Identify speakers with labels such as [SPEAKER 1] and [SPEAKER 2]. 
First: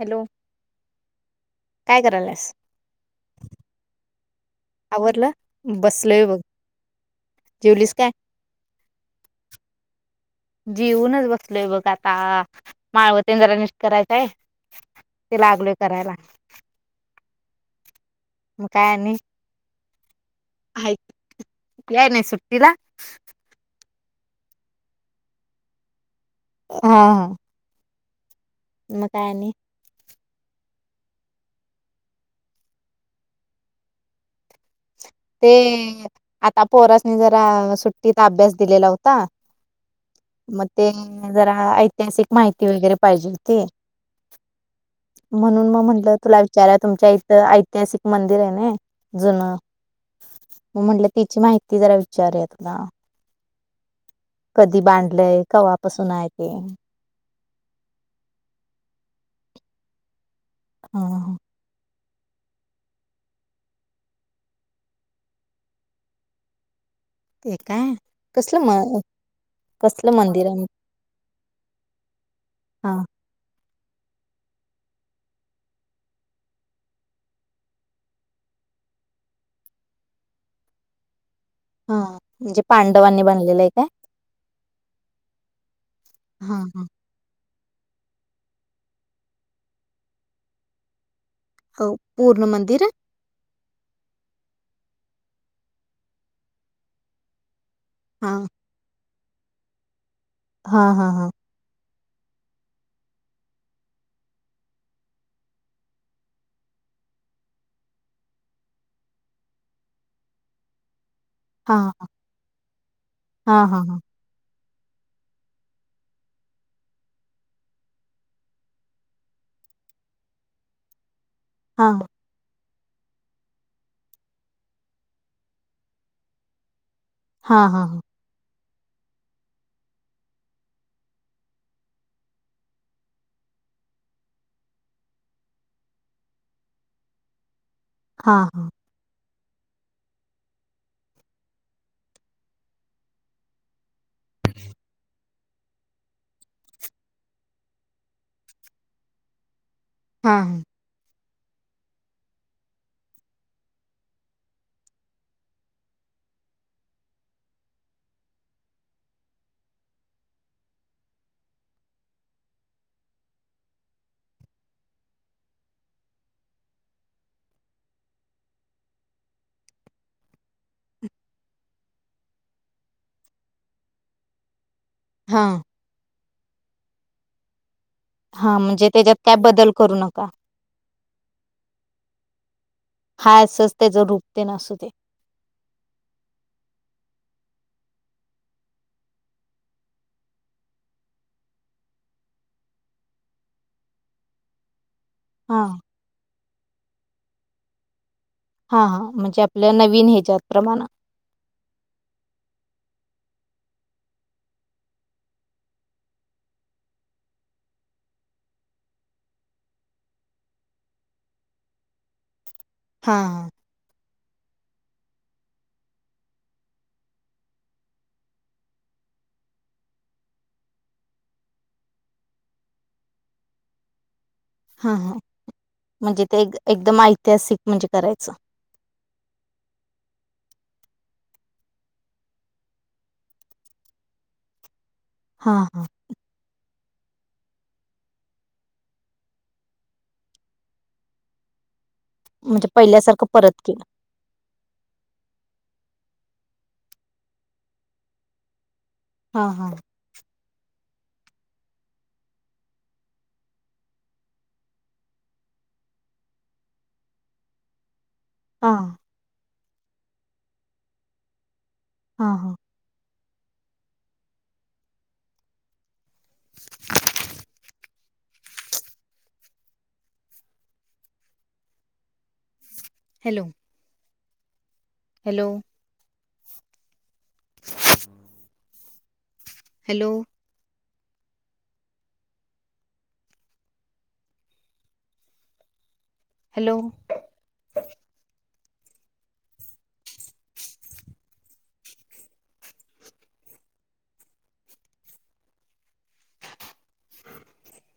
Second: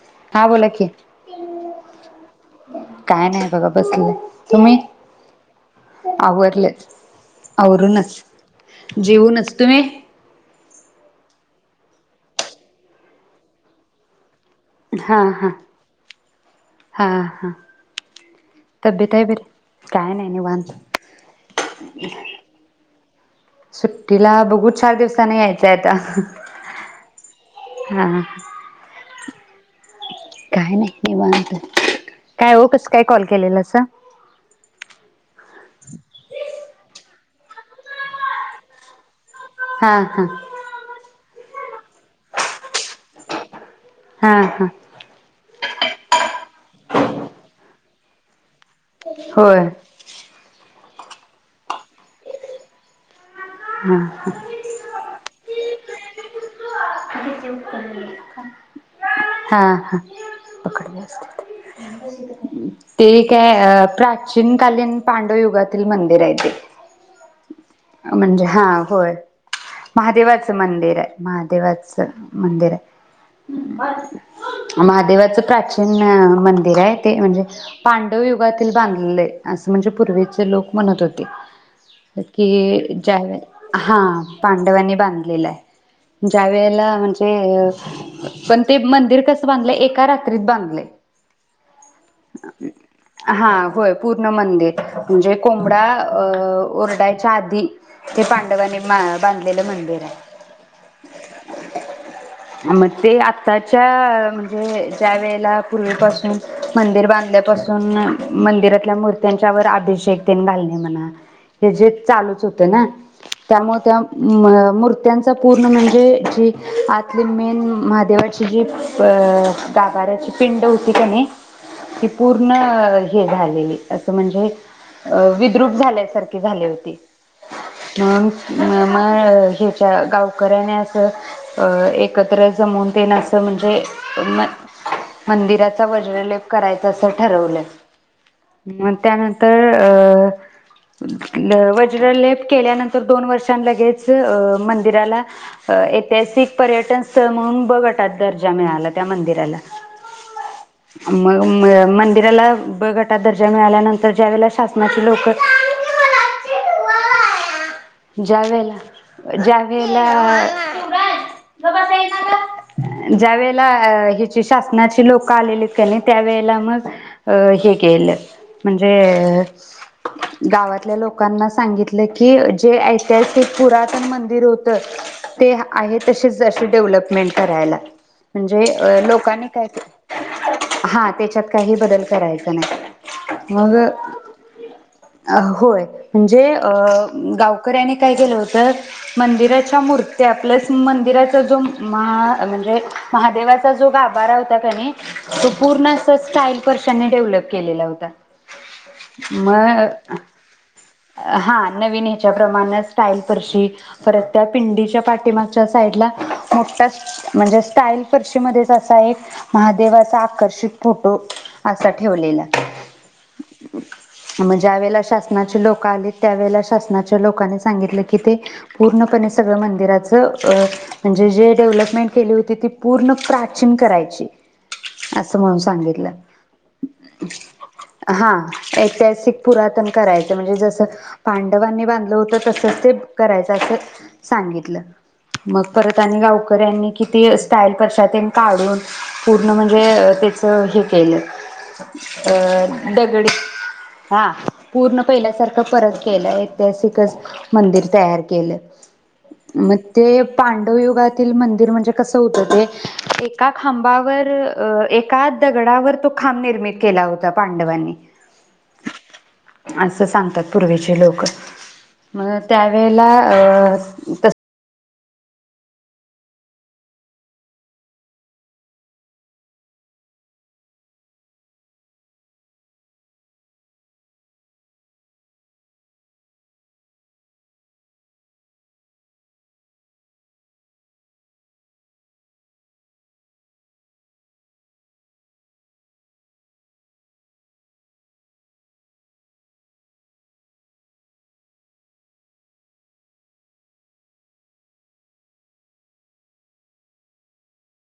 [SPEAKER 1] Hello
[SPEAKER 2] हा बोला की?
[SPEAKER 1] काय करायलास
[SPEAKER 2] काय नाही बघा बसलोय. तुम्ही?
[SPEAKER 1] आवरलं बसलोय बघ
[SPEAKER 2] आवरलच
[SPEAKER 1] जेवलीस काय
[SPEAKER 2] आवरूनच जेवूनच तुम्ही?
[SPEAKER 1] लय बघ आता माळवते जरा निश् करायचांय
[SPEAKER 2] हा हा हा! हां
[SPEAKER 1] म काय आणि?
[SPEAKER 2] काय नाही. निवांत
[SPEAKER 1] हाईत. याय नई सुट्टीला?
[SPEAKER 2] तिला बघू चार दिवसानी यायचंय आता
[SPEAKER 1] हा हा
[SPEAKER 2] हा
[SPEAKER 1] म काय आणि?
[SPEAKER 2] काय नाही निवांत काय ओ कसं काय कॉल केलेलासा?
[SPEAKER 1] ते आता पोरास हे जरा सुट्टीत अभ्यास दिलेला हुता
[SPEAKER 2] हा हा
[SPEAKER 1] म ते जरा ऐतिहासिक माहिती वगैरे पाहिजे होती
[SPEAKER 2] हा हा
[SPEAKER 1] म्हणून मग म्हणल तुला विचारुयां तुमच्या इथ आ तिहासिक मंदिर हाय नि जुनं
[SPEAKER 2] होय
[SPEAKER 1] म म्हणलं तिची माहिती जरा विचारूया तुला
[SPEAKER 2] हा हा
[SPEAKER 1] कधी बांडलंय कवा बसूनाय ते
[SPEAKER 2] हा हा
[SPEAKER 1] हा
[SPEAKER 2] पकडले
[SPEAKER 1] हा
[SPEAKER 2] [inaudible] ते काय अ प्राचीन कालीन पांडवयुगातील मंदिर हाय ते.
[SPEAKER 1] ते काय
[SPEAKER 2] म्हणजे
[SPEAKER 1] कसलं
[SPEAKER 2] हा
[SPEAKER 1] म
[SPEAKER 2] होय
[SPEAKER 1] कसलं मंदिर
[SPEAKER 2] महादेवाचं
[SPEAKER 1] आहे
[SPEAKER 2] मंदिराय, महादेवाच चं मंदिर
[SPEAKER 1] हा
[SPEAKER 2] हाय महादेवाचं प्राचीन अ मंदिर आहे ते म्हणजे पांडव युगातील बांधलय, असं म्हणजे पूर्वीचे लोक म्हणत होते
[SPEAKER 1] हा म्हणजे
[SPEAKER 2] कि ज्या
[SPEAKER 1] पांडवांनी बनलेलं आहे
[SPEAKER 2] वेळेला
[SPEAKER 1] काय?
[SPEAKER 2] हा पाणी पांडवांनी बांधलेला आहे ज्या
[SPEAKER 1] हा हा!
[SPEAKER 2] वेळेला म्हणजे पण ते मंदिर कसं बांधलंय, एका रात्रीत बांधलय
[SPEAKER 1] आव पूर्ण मंदिर?
[SPEAKER 2] होय पूर्ण मंदिर म्हणजे कोंबडा अ ओरडायच्या आधी ते
[SPEAKER 1] हा
[SPEAKER 2] पांडवांनी म बांधलेलं मंदिर हाय.
[SPEAKER 1] हा हा हा!
[SPEAKER 2] मग ते आत्ताच्या म्हणजे ज्या वेळेला पूर्वीपासून मंदिर बांधल्यापासून मंदिरातल्या मूर्त्यांच्या वर आभिषेकतेन घालणे म्हणा हे
[SPEAKER 1] हा
[SPEAKER 2] जे चालूच होत ना,
[SPEAKER 1] हा हा
[SPEAKER 2] त्यामुळे
[SPEAKER 1] हा
[SPEAKER 2] त्या म मृर्त्यांचा पूर्ण म्हणजे ज आतली मेन महादेवाची जी प-अ गाभाऱ्याची पिंड हुती कने
[SPEAKER 1] हा
[SPEAKER 2] ती पूर्ण हे झालेली, असं म्हणजे विद्रूप झाल्यासारखे झाले होती
[SPEAKER 1] हा हा हा!
[SPEAKER 2] म मग ह्याच्या गावकऱ्याने अस अ एकत्र जमून तेन असं म्हणजे म मंदिराचा वज्रलेप करायच असं ठरवलं
[SPEAKER 1] हा हा
[SPEAKER 2] म त्यानंतर तर अ वज्रलेप केल्यानंतर दोन वर्षांन लगेच मंदिराला ऐतिहासिक पर्यटन स्थळ म्हणून ब गटात दर्जा मिळाला त्या मंदिराला
[SPEAKER 1] हा ह!
[SPEAKER 2] मग म मंदिराला ब गटात दर्जा मिळाल्यानंतर, ज्या वेळेला शासनाची लोकं ज्या वळेला, ज्या वेळेला अ ज्या वेळेला अ हेची शासनाची लोकं आलेलीत कनी त्यावेेळेला मग अ हे केलं म्हणजे, गावातल्या लोकांना सांगितलं की, जे ऐतिहासिक पुरातन मंदिर होतं ते
[SPEAKER 1] हा
[SPEAKER 2] आहेत तशीच अशी डेव्हलपमेंट करायला
[SPEAKER 1] हा
[SPEAKER 2] म्हणजे
[SPEAKER 1] त्याच्यात
[SPEAKER 2] लोकांनी काय
[SPEAKER 1] बदल करू
[SPEAKER 2] तरी
[SPEAKER 1] नका
[SPEAKER 2] हा त्याच्यात काहीही बदल करायचा
[SPEAKER 1] हा
[SPEAKER 2] त्यांन
[SPEAKER 1] असंच
[SPEAKER 2] मग
[SPEAKER 1] त्याचं रूप तेन असू दे.
[SPEAKER 2] होय म्हणजे, अ गाव कऱ्यानी काय केलं होत, मंदिराच्या मूर्ती ते आपल्यास मंदिराचा जो महा म्हणजे, महादेवाचा जो गाभारा होता कने तो
[SPEAKER 1] हा
[SPEAKER 2] पूर्ण असं स्टाईल फ त्यांनी डेव्हलप केलेला होता.
[SPEAKER 1] हा हा म्हणजे आपल्या
[SPEAKER 2] मग
[SPEAKER 1] नवीन ह्याच्यात प्रमाण
[SPEAKER 2] हा नवीन ह्याच्या प्रमाणच टाईल परशी परत त्या पिंडीच्या त्या पाठीमागच्या साईडला मोठा म्हणजे स्टाईल फर्शी मध्येच असा एक महादेव असा आकर्षित फोटो असा ठेवलेला
[SPEAKER 1] हा हा
[SPEAKER 2] म ज्या वेळेला शासनाची लोकं आलीत त्यावेळेला शासनाच्या लोकांनी सांगितलं की ते पूर्णपणे सगळं मंदिरात ज म्हणजे जे डेव्हलपमेंट केली होती ती पूर्ण प्राचीन करायची
[SPEAKER 1] हा हा
[SPEAKER 2] अस म्हणून सांगितलं
[SPEAKER 1] म्हणजे ते एक- एकदम ऐतिहासिक म्हणजे करायचं.
[SPEAKER 2] हा ऐतिहासिक पुरातन करायचं म्हणजे जस जे पांडवांनी बांधलं होत तसच ते करायचं असं सांगितलं
[SPEAKER 1] हा
[SPEAKER 2] मग
[SPEAKER 1] हा
[SPEAKER 2] परत आणि गावकऱ्यांनी ती स्टाईल परशातेन काढून पूर्ण म्हणजे तेचं हे केलं.
[SPEAKER 1] म्हणजे
[SPEAKER 2] अ
[SPEAKER 1] पहिल्यासारखं
[SPEAKER 2] दगडी
[SPEAKER 1] परत केलं.
[SPEAKER 2] हा पूर्ण पहिल्यासारखं परत केलंय ऐतिहासिकच मंदिर तयार केलं.
[SPEAKER 1] हा हा
[SPEAKER 2] मग ते पांडवयुगातील मंदिर म्हणजे कसं होतं ते एका खांबावर एका दगडावर तो खांब निर्मित केला होता पांडवांनी
[SPEAKER 1] हा
[SPEAKER 2] असं सांगतात पूर्वीचे लोकं
[SPEAKER 1] हा
[SPEAKER 2] म
[SPEAKER 1] हा
[SPEAKER 2] त्यावेेळेला अ स तस
[SPEAKER 1] हॅलो! हॅलो ह [inaudible] हॅलो हॅलो ह [inaudible]